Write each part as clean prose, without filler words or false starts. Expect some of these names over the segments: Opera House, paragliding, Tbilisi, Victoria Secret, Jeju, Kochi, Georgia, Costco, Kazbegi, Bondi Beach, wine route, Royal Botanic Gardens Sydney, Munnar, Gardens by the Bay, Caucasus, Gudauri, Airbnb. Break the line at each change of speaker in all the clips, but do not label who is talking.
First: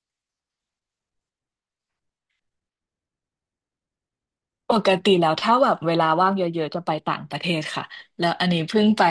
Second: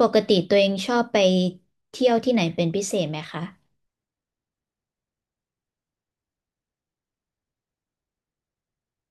ปกติตัวเองชอบไปเที่ยวที่ไหนเป็นพิเศษไหมคะ
ปกติแล้วถ้าแบบเวลาว่างเยอะๆจะไปต่างประเทศค่ะแล้วอันนี้เพิ่งไป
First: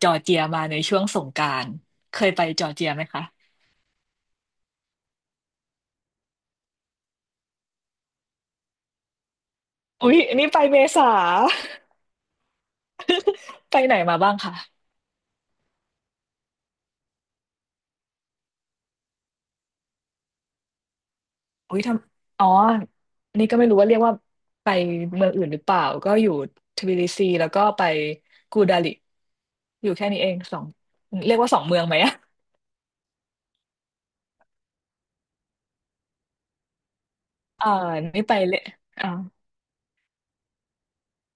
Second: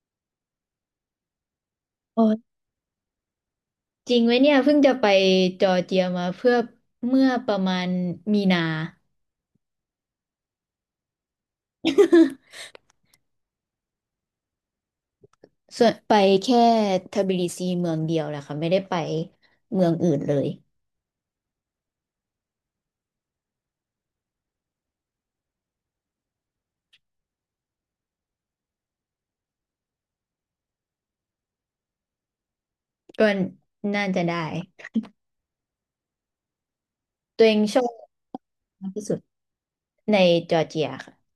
จอร์เจียมาในช่วงสงกรานต์เคยไป
ออ
จอร์เจียไหมคะ
จริงไหมเนี่ยเพิ่งจะไปจอร์เจียมาเพื่อเมื่อประมาณมีนา
อุ๊ยอันนี้ไปเมษา ไปไหนมาบ้างคะ
ส่วนไปแค่ทบิลิซีเมืองเดียวแหละค่ะไม่ได้ไปเมืองอื่นเลย
อุ๊ยทำอ๋ออันนี้ก็ไม่รู้ว่าเรียกว่าไปเมืองอื่นหรือเปล่าก็อยู่ทบิลิซีแล้วก็ไปกูดาลิอยู่แค่นี้เองสองเรียกว่าสองเมืองไหมอะ
ก็น่าจะได้ตัวเอง
อ่า
ชอบ
นี่ไปเลย
มากที่สุดในจอร์เจียค่ะ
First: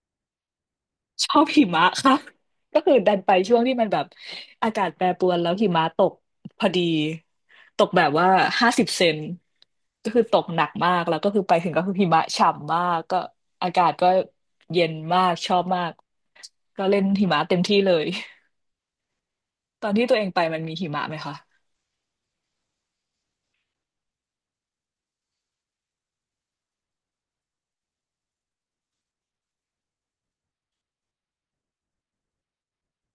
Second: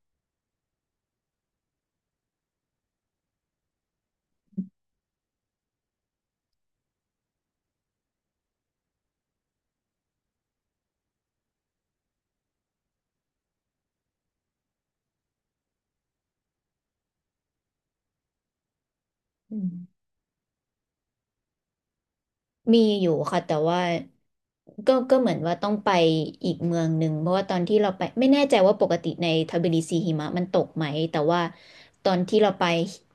ชอบหิมะค่ะก็คือดันไปช่วงที่มันแบบอากาศแปรปรวนแล้วหิมะตกพอดีตกแบบว่า50 เซนก็คือตกหนักมากแล้วก็คือไปถึงก็คือหิมะฉ่ำมากก็อากาศก็เย็นมากชอบมากก็เล่นหิมะเต็มที่เลย
อื
ต
ม
อนที่ตัวเองไปมันมีหิมะไหมคะ
มีอยู่ค่ะแต่ว่าก็เหมือนว่าต้องไปอีกเมืองหนึ่งเพราะว่าตอนที่เราไปไม่แน่ใจว่าปกติในทบิลิซีหิมะมันตกไหมแต่ว่าตอนที่เราไป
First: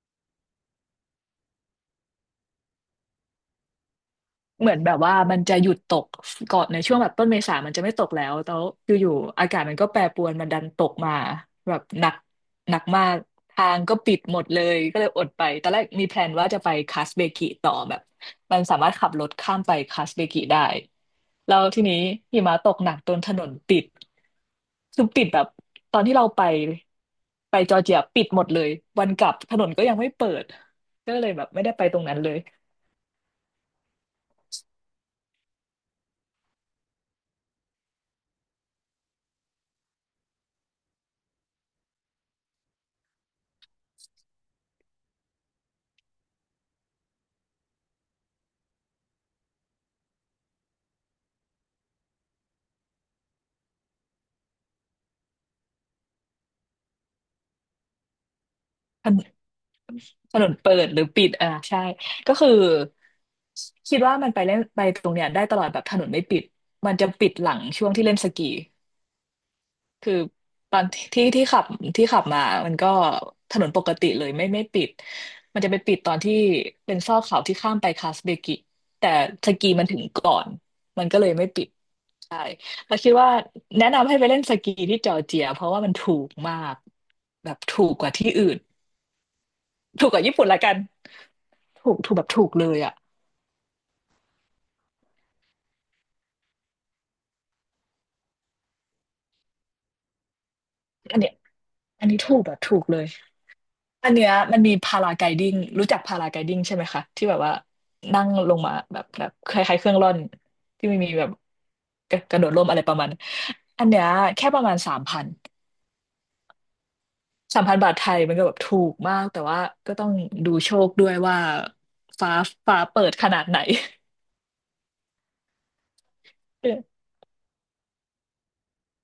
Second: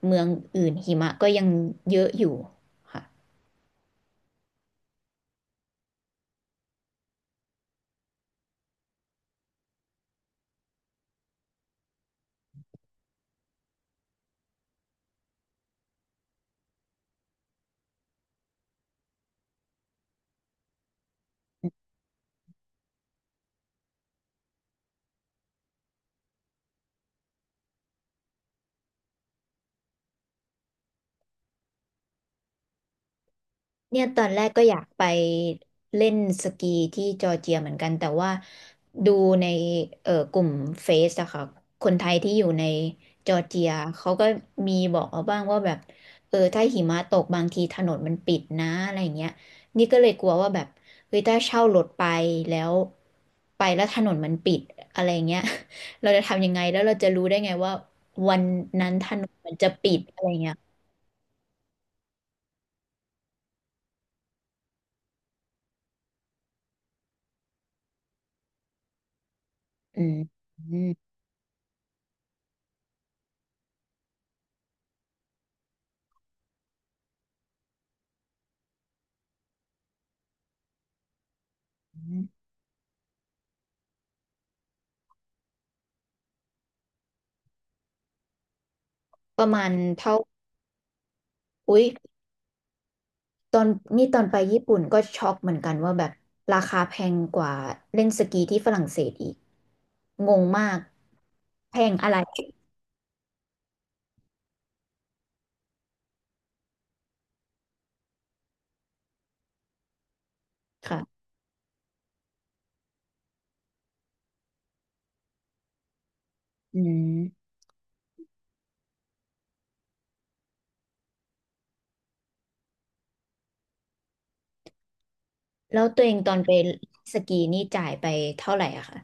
เมืองอื่นหิมะก็ยังเยอะอยู่ค่ะ
เหมือนแบบว่ามันจะหยุดตกก่อนในช่วงแบบต้นเมษามันจะไม่ตกแล้วอยู่ๆอากาศมันก็แปรปรวนมันดันตกมาแบบหนักหนักมากทางก็ปิดหมดเลยก็เลยอดไปตอนแรกมีแพลนว่าจะไปคัสเบกิต่อแบบมันสามารถขับรถข้ามไปคัสเบกิได้แล้วทีนี้หิมะตกหนักจนถนนปิดคือปิดแบบตอนที่เราไปไปจอร์เจียปิดหมดเลยวันกลับถนนก็ยังไม่เปิดก็เลยแบบไม่ได้ไปตรงนั้นเลย
เนี่ยตอนแรกก็อยากไปเล่นสกีที่จอร์เจียเหมือนกันแต่ว่าดูในกลุ่มเฟซอะค่ะคนไทยที่อยู่ในจอร์เจียเขาก็มีบอกเอาบ้างว่าแบบเออถ้าหิมะตกบางทีถนนมันปิดนะอะไรอย่างเงี้ยนี่ก็เลยกลัวว่าแบบเฮ้ยถ้าเช่ารถไปแล้วไปแล้วถนนมันปิดอะไรเงี้ย เราจะทำยังไงแล้วเราจะรู้ได้ไงว่าวันนั้นถนนมันจะปิดอะไร
ถน
เงี้
น
ย
เปิดหรือปิดอ่าใช่ก็คือคิดว่ามันไปเล่นไปตรงเนี้ยได้ตลอดแบบถนนไม่ปิดมันจะปิดหลังช่วงที่เล่นสกี
อื
คือ
มอื
ตอน
ม
ที่ที่ขับที่ขับมามันก็ถนนปกติเลยไม่ปิดมันจะไปปิดตอนที่เป็นซอกเขาที่ข้ามไปคาสเบกิแต่สกีมันถึงก่อนมันก็เลยไม่ปิดใช่แล้วคิดว่าแนะนำให้ไปเล่นสกีที่จอร์เจียเพราะว่ามันถูกมากแบบถูกกว่าที่อื่น
ประมาณ
ถูก
เท่า
กว่าญี่ปุ่นละกัน
อุ๊ย
ถูกถูกแบบถูกเลยอ่ะ
ตอนนี่ตอนไปญี่ปุ่นก็ช็อกเหมือนกันว่าแบบราคาแพงกว่าเล่นสกีที่ฝรั่งเศสอีกงงมาก
อันเนี้ย
แพง
อัน
อะไร
นี้ถูกแบบถูกเลยอันเนี้ยมันมีพาราไกดิ้งรู้จักพาราไกดิ้งใช่ไหมคะที่แบบว่านั่งลงมาแบบแบบคล้ายๆเครื่องร่อนที่ไม่มี
ค่ะ
แบบกระโดดร่มอะไรประมาณนั้นอันเนี้ยแค่ประมาณสามพัน
อืม
3,000 บาทไทยมันก็แบบถูกมากแต่ว่าก็ต้องดูโชคด้วยว่าฟ้าฟ้าเปิดขนาดไหน
แล้วตัวเองตอนไป
เออ
สกีนี่จ่ายไปเท่าไหร่อะคะ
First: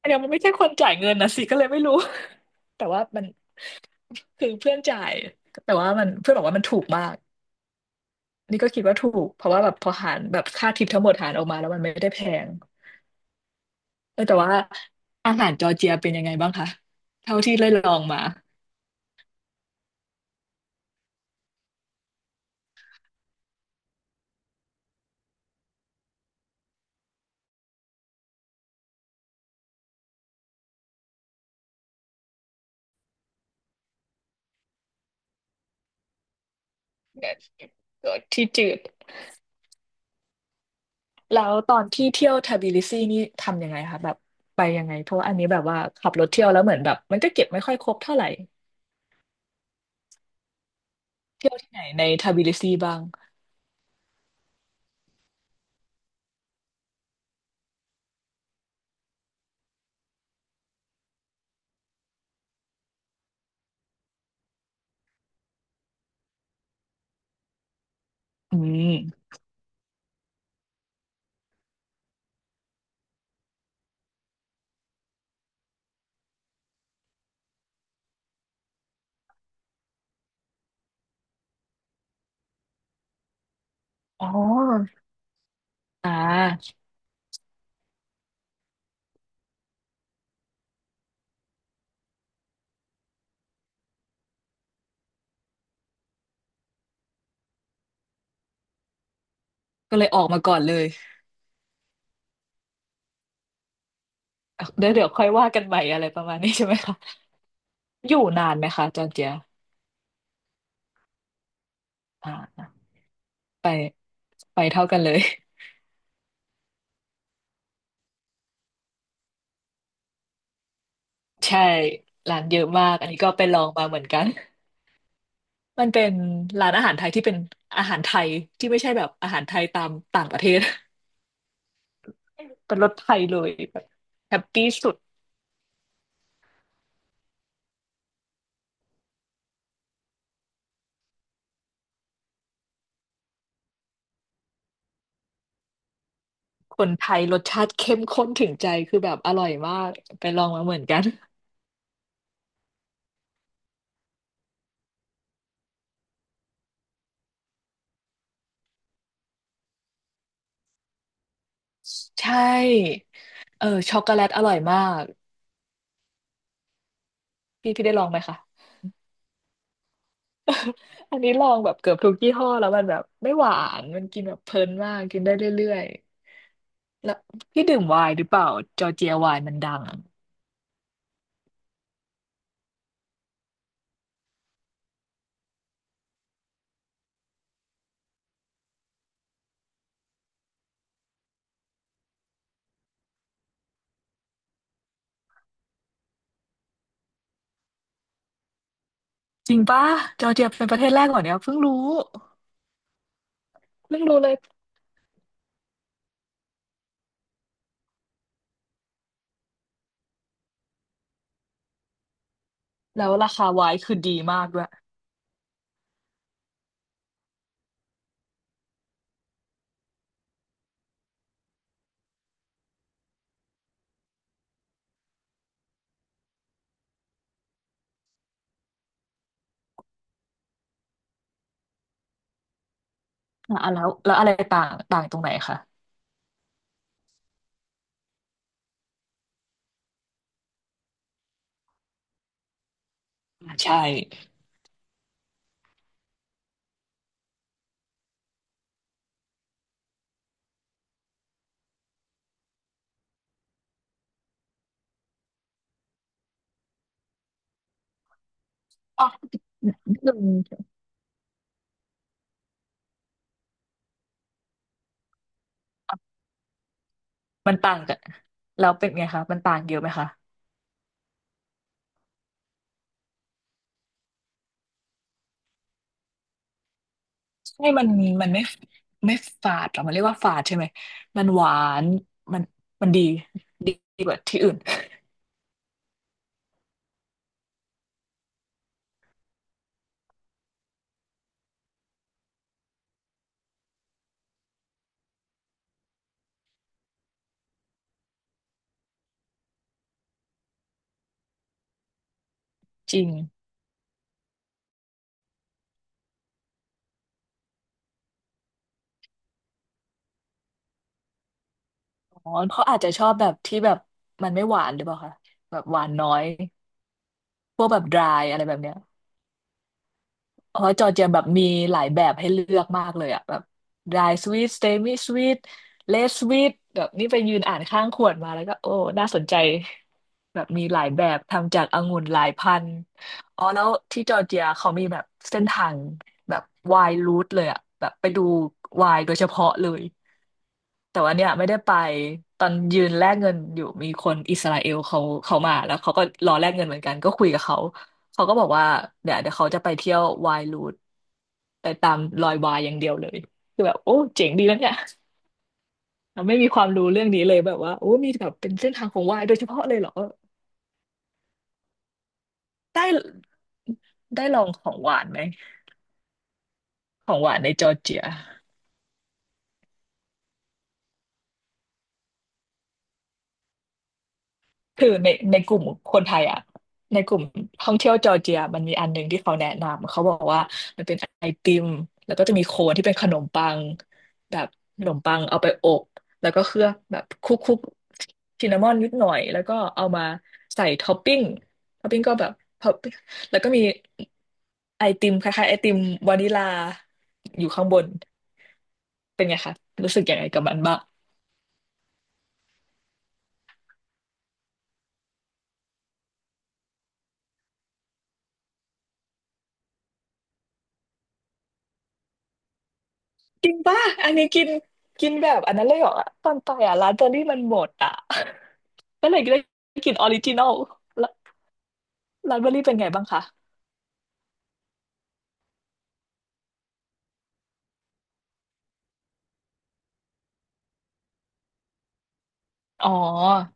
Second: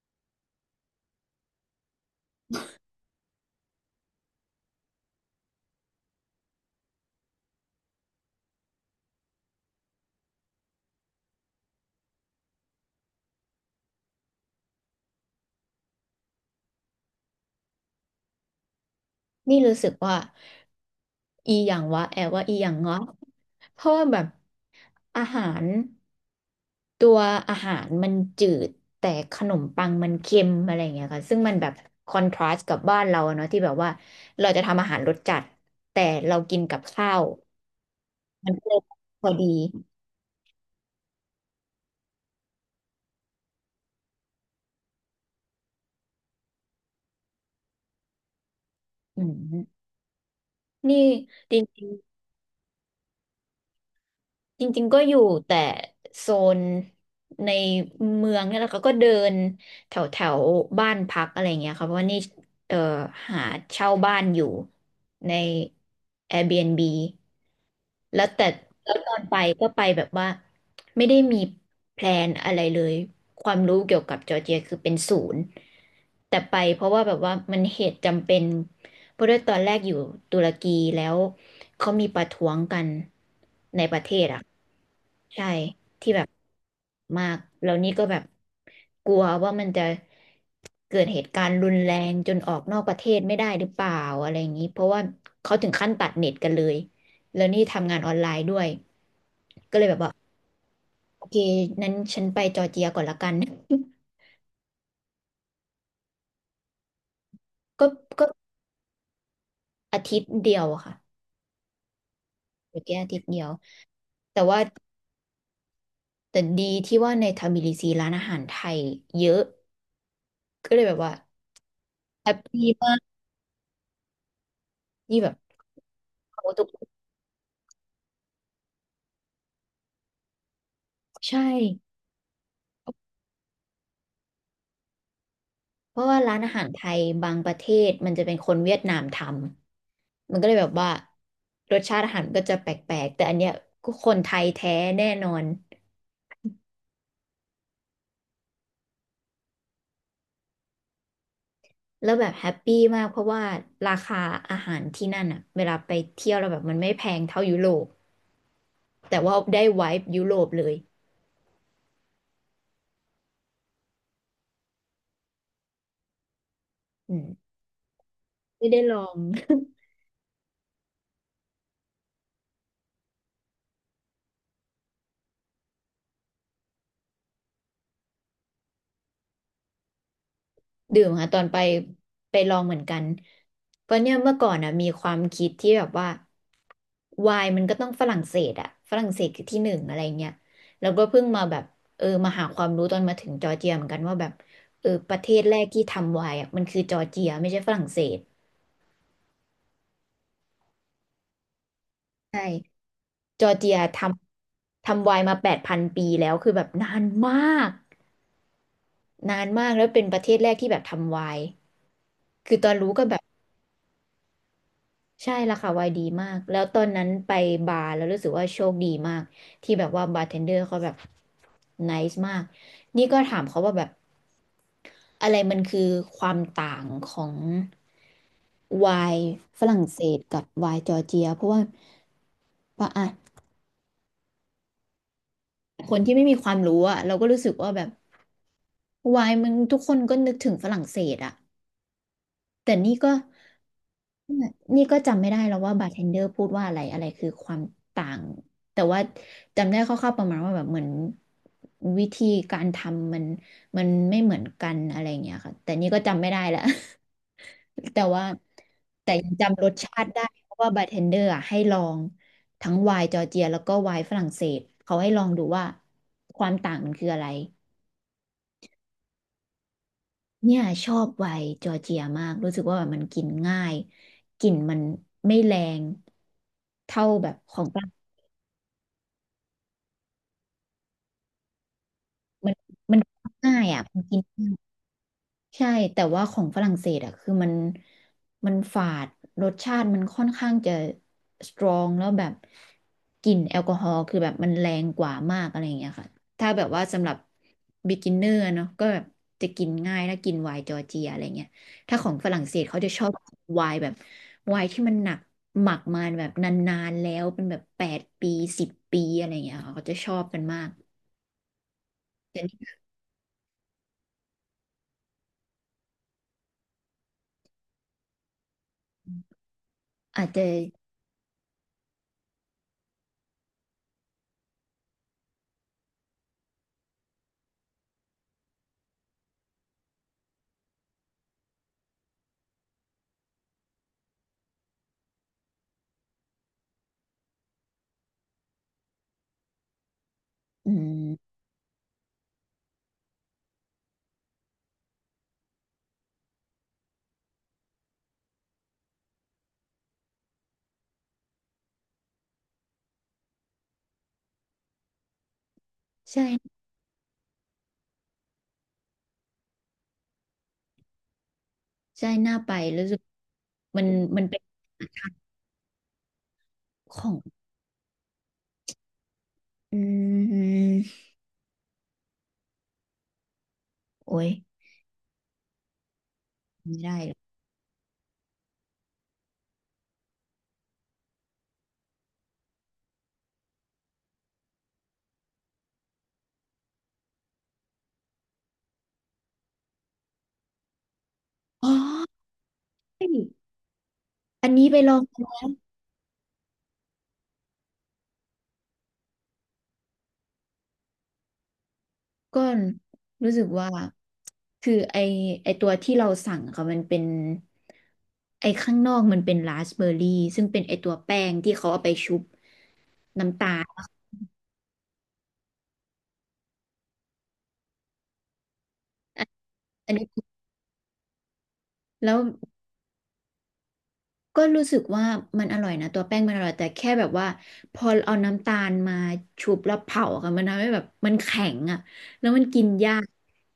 อันเนี้ยมันไม่ใช่คนจ่ายเงินนะสิก็เลยไม่รู้ แต่ว่ามันคือเพื่อนจ่ายแต่ว่ามันเพื่อนบอกว่ามันถูกมาก อันนี้ก็คิดว่าถูกเพราะว่าแบบพอหารแบบค่าทิปทั้งหมดหารออกมาแล้วมันไม่ได้แพงแต่ว่าอาหารจอร์เจียเป็นยังไงบ้างคะเท่าที่ได้ลองมา
นี่รู้สึกว่าอีอย่างวะแอบว่าอีอย่างเงาะเพราะว่าแบบอาหาร ตัวอาหารมันจืดแต่ขนมปังมันเค็มอะไรอย่างเงี้ยค่ะซึ่งมันแบบคอนทราสต์กับบ้านเราอะเนาะที่แบบว่าเราจะทำอาหารรสจัดแต่เรากินกับข้าว
เนี่ยก็ที่
มันก็
จื
เล
ด
ยพอดี
แล้วตอนที่เที่ยวทบิลิซีนี่ทำยังไงคะแบบไปยังไงเพราะว่าอันนี้แบบว่าขับรถเที่ยวแล้วเหมือนแบบมันก็เก็บไม่ค่อยครบเท่าไหร่
อืมนี่
เที่
จ
ยว
ร
ที่ไหน
ิง
ในทบิลิซีบ้าง
ๆจริงๆก็อยู่แต่โซนในเมืองเนี่ยแหละค่ะก็เดินแถวแถวบ้านพักอะไรอย่างเงี้ยค่ะเพราะว่านี่เอ่อหาเช่าบ้านอยู่ใน Airbnb แล้วแต่
อื
แล้วตอน
ม
ไปก็ไปแบบว่าไม่ได้มีแพลนอะไรเลยความรู้เกี่ยวกับจอร์เจียคือเป็นศูนย์แต่ไปเพราะว่าแบบว่ามันเหตุจำเป็นเพราะด้วยตอนแรกอยู่ตุรกีแล้วเขามีประท้วงกันในประเทศ
อ๋อ
อ่ะใช่
อ่
ที่แบบ
า
มากแล้วนี่ก็แบบกลัวว่ามันจะเกิดเหตุการณ์รุนแรงจนออกนอกประเทศไม่ได้หรือเปล่าอะไรอย่างนี้เพราะว่าเขาถึงขั้นตัดเน็ตกันเลย แล้วนี่ทำงานออนไลน์ด้วยก็เลยแบ
ก็
บ
เลย
ว่า
ออกมาก่อนเลย
โอเคนั้นฉันไปจอร์เจียก่อนละกัน
เดี๋ยวเดี๋ยวค่อยว่ากันใหม่อะไรประมาณนี้ใช่ไหมคะ
ก็
อยู่
ก็
นานไหมคะจอร์เจีย
อาทิตย์เดียวอะค่ะ
อ่า
จอจีอาทิตย์เดียว
ไป
แต่ว่า
เท่ากันเลย
แต่ดีที่ว่าในทบิลิซีร้านอาหารไทยเยอะก็เลยแบบว่า
ใช่
แฮ
ร้า
ป
นเยอะ
ปี้
มา
มา
กอัน
ก
นี้ก็ไปลองมาเหมือนกัน
ที่แบบ
มันเป็น
เขาทุก
ร้านอาหารไทยที่เป็นอาหารไทยที่ไม่ใช่แบบอาหารไทยตามต่างประเทศ
ใช่
เป็นรสไทยเลยแบบแฮปปี้สุด
เพราะว่าร้านอาหารไทยบางประเทศมันจะเป็นคนเวียดนามทำมันก็เลยแบบว่ารสชาติอาหารก็จะแปลกๆแต่อันเนี้ยก็คนไทยแท้แน่นอน
คนไทยรสชาติเข้มข้นถึงใจคือแบบอร่อยมากไปลองมาเหมือนกัน
แล้วแบบแฮปปี้มากเพราะว่าราคาอาหารที่นั่นอะเวลาไปเที่ยวเราแล้วแบบมันไม่แพงเท่ายุโรปแต่ว่าได้ไวบ์ยุโรปเลย
ใช่ช็อกโกแลตอร่อยมาก
อืม
พี่พี่ได้ลองไหมคะ
ไม่ได้ลอง
อันนี้ลองแบบเกือบทุกยี่ห้อแล้วมันแบบไม่หวานมันกินแบบเพลินมากกินได้เรื่อย แล้วพี่ดื่มไวน์หรือเปล่าจอร์เจียไวน์มันดัง
ดื่มค่ะตอนไปไปลองเหมือนกันเพราะเนี่ยเมื่อก่อนอ่ะมีความคิดที่แบบว่าไวน์มันก็ต้องฝรั่งเศสอ่ะฝรั่งเศสคือที่หนึ่งอะไรเงี้ยแล้วก็เพิ่งมาแบบเออมาหาความรู้ตอนมาถึงจอร์เจียเหมือนกันว่าแบบเออประเทศแรกที่ทำไวน์อ่ะมันคือจอร์เจียไม่ใช่ฝรั่งเศส
จริงปะจอร์เจียเป็นประเทศแรกเหรอเนี่ยเพิ่งรู้
ใช่ จอร์เจียท
เพิ่งรู้เลย
ำทำไวน์มา8,000 ปีแล้วคือแบบนานมากนานมากแล้วเป็นประเทศแรกที่แบบทำไวน์คือตอนรู้ก็
แล้ว
แบบ
ราคาไวน์คือดีมากด้วย
ใช่ราคาไวน์ดีมากแล้วตอนนั้นไปบาร์แล้วรู้สึกว่าโชคดีมากที่แบบว่าบาร์เทนเดอร์เขาแบบไนซ์มากนี่ก็ถามเขาว่าแบบอะไรมันคือความต่างของไวน์ฝรั่งเศสกับไวน์จอร์เจียเพราะว่าปะอ่ะ
อ่ะแล้วอะไรต่างต่างตรงไหนคะ
คนที่ไม่มีความรู้อะเราก็รู้สึกว่าแบบ วายมันทุกคนก็นึกถึงฝรั่งเศสอะแต่นี่ก็
อ่าใช่
จำไม่ได้แล้วว่าบาร์เทนเดอร์พูดว่าอะไรอะไรคือความต่างแต่ว่าจำได้คร่าวๆประมาณว่าแบบเหมือนวิธีการทำมันมันไม่เหมือนกันอะไรอย่างเงี้ยค่ะแต่นี่ก็จำไม่ได้ละ แต่ว่า
อ๋อ
แต่ยังจำรส
นิ
ชา
ด
ติ
นึง
ได้เพราะว่าบาร์เทนเดอร์อะให้ลองทั้งไวน์จอร์เจียแล้วก็ไวน์ฝรั่งเศสเขาให้ลองดูว่าความต่างมันคืออะไร
มันต่างกันแล้วเป็นไงคะมันต่างเยอะไหมคะ
เนี่ยชอบไวน์จอร์เจียมากรู้สึกว่าแบบมันกินง่ายกลิ่นมันไม่แรงเท่าแบบขอ
ใช่
ง
มั
ต่า
น
ง
มันไม่ไม่ฝาดหรอมันเรียกว่าฝาดใช่ไหมมันหวานมัน
มัน
มัน
มัน
ดี
ง่ายอ่ะมั
ดี
น
ก
กิ
ว่า
น
ที่อื่น
ใช่แต่ว่าของฝรั่งเศสอะคือมันฝาดรสชาติมันค่อนข้างจะสตรองแล้วแบบกลิ่นแอลกอฮอล์คือแบบมันแรงกว่ามากอะไรอย่างเงี้ยค่ะถ้าแบบว่าสำหรับ beginner เนอะก็แบบจะกินง่ายแล้วกินไวน์จอร์เจียอะไรเงี้ยถ้าของฝรั่งเศสเขาจะ
จ
ช
ริ
อ
ง
บไวน์แบบไวน์ที่มันหนักหมักมาแบบนานๆแล้วเป็นแบบ8 ปี10 ปีอะไรเงี้ยค่ะเขาจะชอบกันมาก
อ๋อ
แต่นี่
เขาอาจจะชอบแบบที่แบบมันไม่หวานหรือเปล่าคะแบบหวานน้อย พวกแบบ dry อะไรแบบเนี้ย
อาจจะ
เพราะจอร์เจียแบบมีหลายแบบให้เลือกมากเลยอะแบบ dry sweet semi sweet less sweet แบบนี่ไปยืนอ่านข้างขวดมาแล้วก็โอ้ น่าสนใจแบบมีหลายแบบทำจากองุ่นหลายพันธุ์อ๋อแล้วที่จอร์เจียเขามีแบบเส้นทางแบบ wine route เลยอะแบบไปดู wine โดยเฉพาะเลย
อื
แต่ว่าเนี่ย
ม
ไม่ได้ไปตอนยืนแลกเงินอยู่มีคนอิสราเอลเขามาแล้วเขาก็รอแลกเงินเหมือนกันก็คุยกับเขาเขาก็บอกว่าเดี๋ยวเขาจะไปเที่ยววายรูทไปตามรอยวายอย่างเดียวเลยคือแบบโอ้เจ๋งดีแล้วเนี่ยเราไม่มี
ใช่
ความรู้เรื่องนี้เลยแบบว่าโอ้มีแบบเป็นเส้นทางของวายโดยเฉพาะเลยเหรอ
ใช่น่าไป
ได้
รู้สึกมันมันเป็
ลอ
น
งของหวานไหม
ขอ
ขอ
ง
งหวานในจอร์เจีย
อืมโอ้ย
คือในกลุ่มคนไทยอ่ะ
ไม่ได้
ในก
เล
ลุ่ม
ย
ท่องเที่ยวจอร์เจียมันมีอันหนึ่งที่เขาแนะนำเขาบอกว่ามันเป็นไอติมแล้วก็จะมีโคนที่เป็นขนมปังแบบขนมปังเอาไปอบแล้วก็เคลือบแบบคลุกๆซินนามอนนิดหน่อยแล้วก็เอามาใส่ท็อปปิ้ง
อ๋อ
ท็อปปิ้งก็แบบท็อปปิ้งแล้ว
อั
ก็มี
นนี้ไป
ไอ
ลอง
ติม
ก
คล้ายๆไอติมวานิลาอยู่ข้างบนเป็นไงคะรู้สึกยังไงกับมันบ้าง
่อน รู้สึกว่า คือไอตัวที่เราสั่งค่ะมันเป็น ไอข้างนอกมันเป็นราสเบอร์รี่ ซึ่งเป็นไอตัวแป้งที่เขาเอาไปชุบน้ำ
จ
ตา
ริงป่ะ
ล
อันนี้กินกินแบบอันนั้นเลยเหรอตอนไปอ่ะร้านเบอร์รี่มันหมดอ่ะ ก็เล
อ
ยได้กิ
อัน
นอ
นี้
อริจินอลแล้ว
แล้ว
ร้านเบอร์รี่เป็นไงบ้างคะ
ก็รู้สึกว่ามันอร่อยนะตัวแป้งมันอร่อยแต่แค่แบบว่าพอเอาน้ำตาลมาชุบแล้วเผาอะค่ะมันทำให้แบบมันแข็งอะแล้วมันกิน
อ๋
ยาก
อ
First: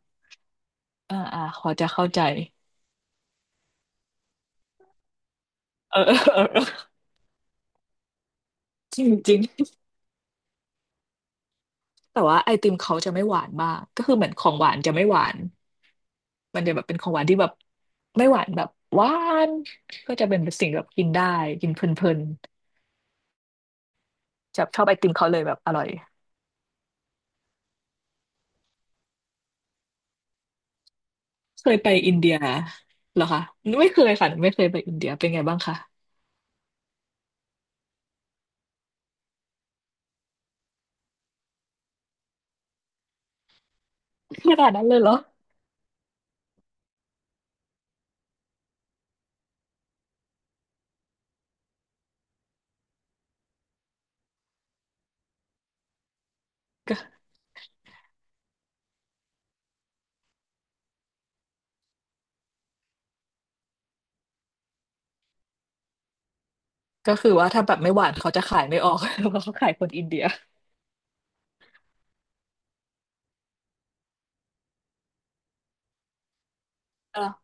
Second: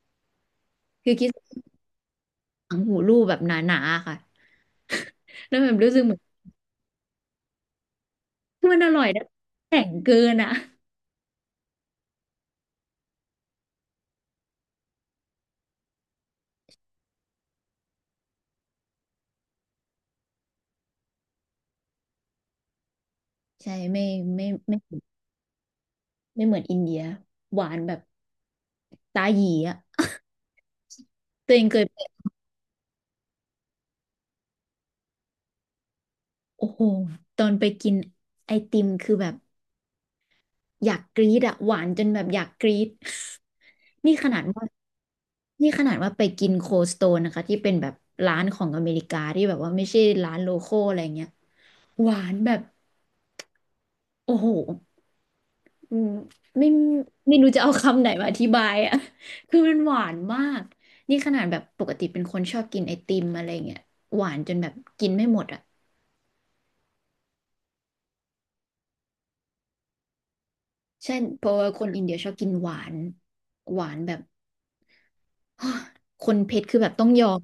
คือคิด
พอจะเข้าใจ
ถังหูรูปแบบหนาๆค่ะแล้วแบบรู้
เอ
สึ
อ
กเห มือน
เออเออเออ
มันอ
จ
ร่อ
ริ
ย
ง
นะ
จริง
แข็งเกินอะ
แต่ว่าไอติมเขาจะไม่หวานมากก็คือเหมือนของหวานจะไม่หวานมันจะแบบเป็นของหวานที่แบบไม่หวานแบบหวานก็จะเป็นสิ่งแบบกินได้กินเพลิน
ใช่ไม่ไม่
ๆจะ
ไม่
ชอบไอติมเขาเลยแบบอร่อย
ไม่เหมือนอินเดียหวานแบบตาหยีอ่ะตัวเอง
เค
เค
ย
ย
ไป
ไป
อินเดียเหรอคะไม่เคยค่ะไม่เคยไปอินเดียเป็นไงบ้างคะ
โอ้โหตอนไปกินไอติมคือแบบ อยากกรี๊ดอะหวานจนแบบอยากกรี๊ด นี่ขนาด
ข
ว่า
นาดนั้นเลยเหรอ
นี่ขนาดว่าไปกินโคสโตนนะคะที่เป็นแบบร้านของอเมริกาที่แบบว่าไม่ใช่ร้านโลคอลอะไรเงี้ยหวานแบบโอ้โหอืมไม่
ก็
ไม่รู้จะเอาคำไหนมาอธิบายอะ คือมันหวานมากนี่ขนาดแบบปกติเป็นคนชอบกินไอติมอะไรเงี้ยหวานจนแบบกินไม่หมดอะ
ก็คือว่าถ้าแบบไม่หวานเขาจะขายไม่ออก เพราะเขาขายคนอินเดีย
ใช่เพราะว่าคนอินเดียชอบกินหวานหวานแบบ คนเพชรคือแบบต้องย
อ่ะ
อม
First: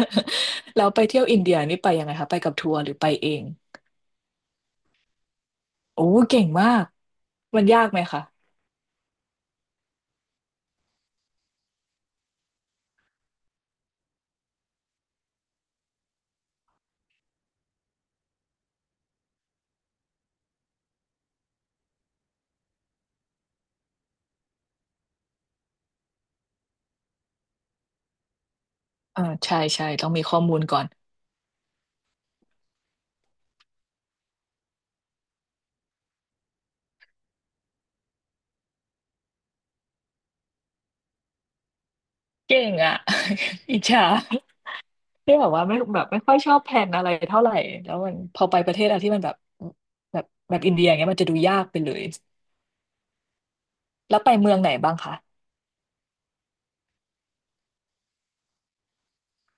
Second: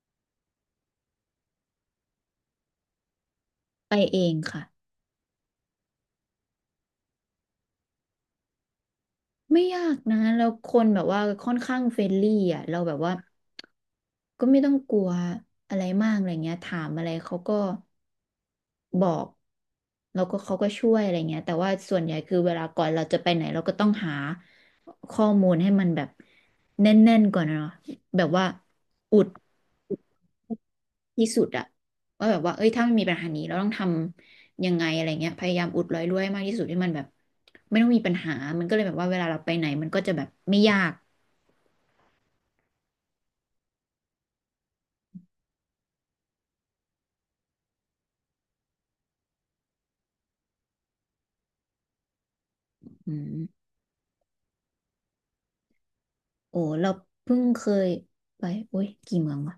แล้วไปเที่ยวอินเดียนี่ไปยังไงคะไปกับทัวร์หรือไปเอง
ไปเองค่ะ
โอ้เก่งมากมันยากไหมคะ
ไม่ยากนะแล้วคนแบบว่าค่อนข้างเฟรนลี่อ่ะเราแบบว่าก็ไม่ต้องกลัวอะไรมากอะไรเงี้ยถามอะไรเขาก็บอกแล้วก็เขาก็ช่วยอะไรเงี้ยแต่ว่าส่วนใหญ่คือเวลาก่อนเราจะไปไหนเราก็ต้องหาข้อมูลให้มันแบบแน่นๆก่อนอะเนาะแบบว่าอุ
อ่า
ด
ใช่ใช่ต้องมีข้อมูลก่อน
ที่สุดอะว่าแบบว่าเอ้ยถ้ามันมีปัญหานี้เราต้องทำยังไงอะไรเงี้ยพยายามอุดรอยรั่วให้มากที่สุดให้มันแบบไม่ต้องมีปัญหามันก็เลยแบบว่าเวลาเราไปไหนมันก็จะแบบไม่ยาก
เก่งอ่ะ อิจฉาที่แบบว่าไม่แบบไม่ค่อยชอบแพลนอะไรเท่าไหร่แล้วมันพอไปประเทศอะไรที่มันแบบแบบอินเดียอย่างเงี้ยมันจะดูยากไปเลย
อืม
แล้วไปเมืองไหนบ้างคะ
โอ้เราเพิ่งเคยไปโอ้ยกี่เมืองวะ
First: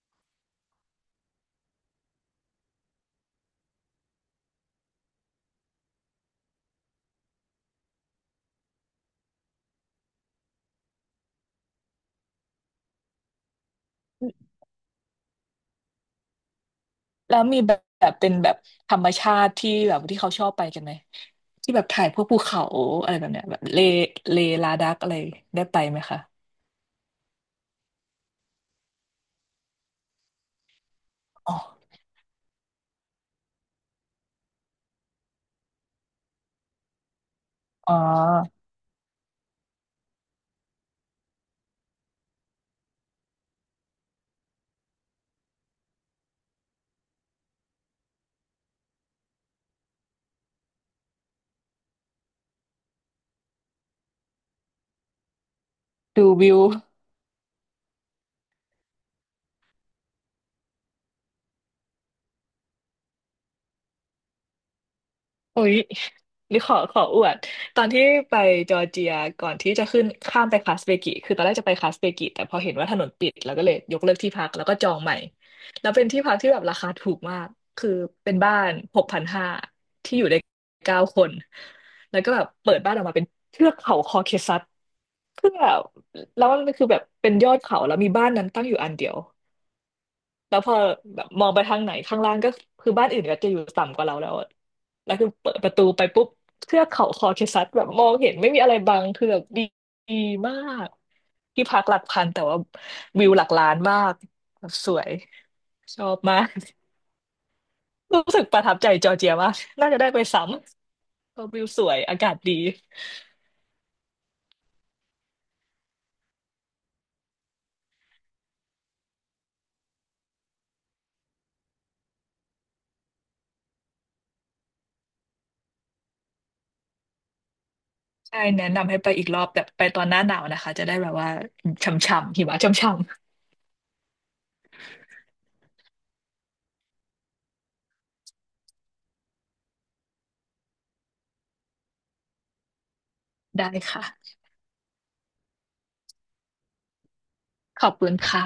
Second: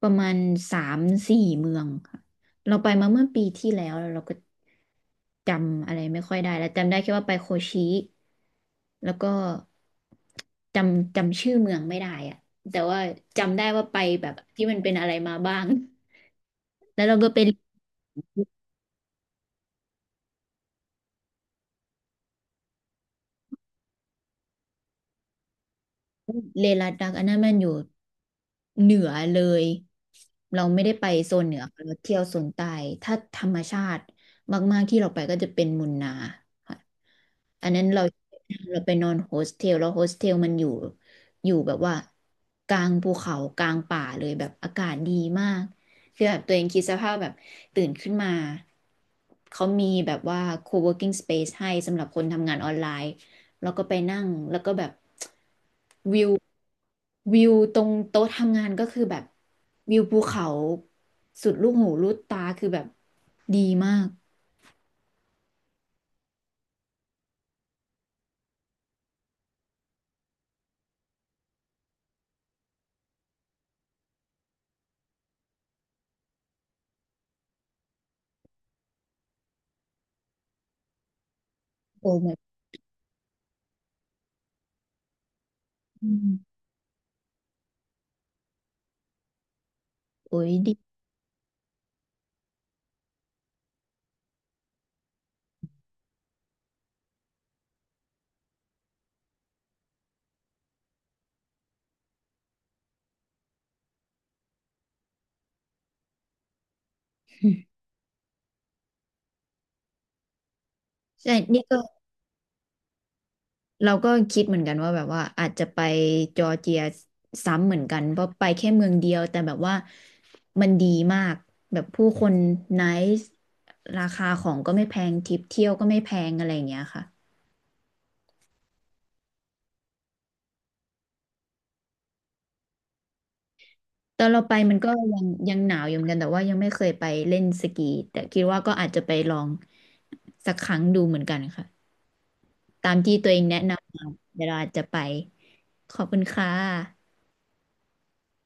ประมาณ3-4 เมืองค่ะเราไปมาเมื่อปีที่แล้วแล้วเราก็จำอะไรไม่ค่อยได้แล้วจำได้แค่ว่าไปโคชิแล้วก็จำชื่อเมืองไม่ได้อะแต่ว่าจำได้ว่าไปแบบที่มันเป็นอะไรมาบ้างแล้วเราก็
แล้
ไป
วมีแบบเป็นแบบธรรมชาติที่แบบที่เขาชอบไปกันไหมที่แบบถ่ายพวกภูเขาอะไรแบบเนี้ยแบบเลเลลาดักอะไรได้ไปไหมคะ
เลลัดดักอันนั้นมันอยู่เหนือเลย เราไม่ได้ไปโซนเห
อ๋
นื
อ
อ เราเที่ยวโซนใต้ถ้าธรรมชาติมากๆที่เราไปก็จะเป็นมุนนาค่ะอันนั้น
อ๋
เรา
อ
เราไปนอนโฮสเทลแล้วโฮสเทลมันอยู่แบบว่ากลางภูเขากลางป่าเลยแบบอากาศดีมาก คือแบบตัวเองคิดสภาพแบบตื่นขึ้นมา เขามีแบบว่า co-working space ให้สำหรับคนทำงานออนไลน์แล้วก็ไปนั่งแล้วก็แบบวิ
ดู
ว
วิว
วิวตรงโต๊ะทำงานก็คือแบบวิวภูเขาสุดลูกหูลูกตาคือแบบดีมาก
อุ๊ยนี่ขออวดตอนที่ไปจอร์เจียก่อนที่จะขึ้นข้ามไปคาสเปกิคือตอนแรกจะไปคาสเปกิแต่พอเห็นว่าถนนปิดแล้วก็เลยยกเลิกที่พักแล้วก็จองใหม่แล้วเป็นที่พักที่แบบราคาถูกมากคือเป็นบ้าน6,500ที่อยู่ได้9 คน
โอ้
แล้ว
แบ
ก็
บ
แบบเปิดบ้านออกมาเป็นเทือกเขาคอเคซัสเพื่อ
อื
แล้ว
ม
มันคือแบบเป็นยอดเขาแล้วมีบ้านนั้นตั้งอยู่อันเดียว
โอ้ย
แล้วพ
ดี
อแบบมองไปทางไหนข้างล่างก็คือบ้านอื่นก็จะอยู่ต่ำกว่าเราแล้วอะแล้วคือเปิดประตูไปปุ๊บเทือกเขาคอเคซัสแบบมองเห็นไม่มีอะไรบังคือแบบดีดีมากที่พักหลักพันแต่ว่าวิวหลักล้านมากแบบสวยชอบมาก รู้สึกประทับใจจอร์เจียมากน่าจะได้ไปซ้
ใช่
ำเพราะ
นี่
วิว
ก็
สวยอากาศดี
เราก็คิดเหมือนกันว่าแบบว่าอาจจะไปจอร์เจียซ้ำเหมือนกันเพราะไปแค่เมืองเดียวแต่แบบว่ามันดีมากแบบผู้คนไนซ์ราคาของก็ไม่แพงทริปเที่ยวก็ไม่แพงอะไรอย่างเงี้ยค่ะ
ใช่แนะนำให้ไปอีกรอบแต่ไปตอนหน้าหนาวนะคะจะได้แบบว่าช่ำๆหิมะช่
ตอนเราไปมันก็ยังหนาวอยู่เหมือนกันแต่ว่ายังไม่เคยไปเล่นสกีแต่คิดว่าก็อาจจะไปลองสักครั้งดูเหมือนกันค่ะตามที่ตัวเอง
ำ
แนะ
ๆได้
นำมา
ค่ะ
เดี๋ยวเราอาจจะไปขอบคุณค่ะ
ขอบคุณค่ะ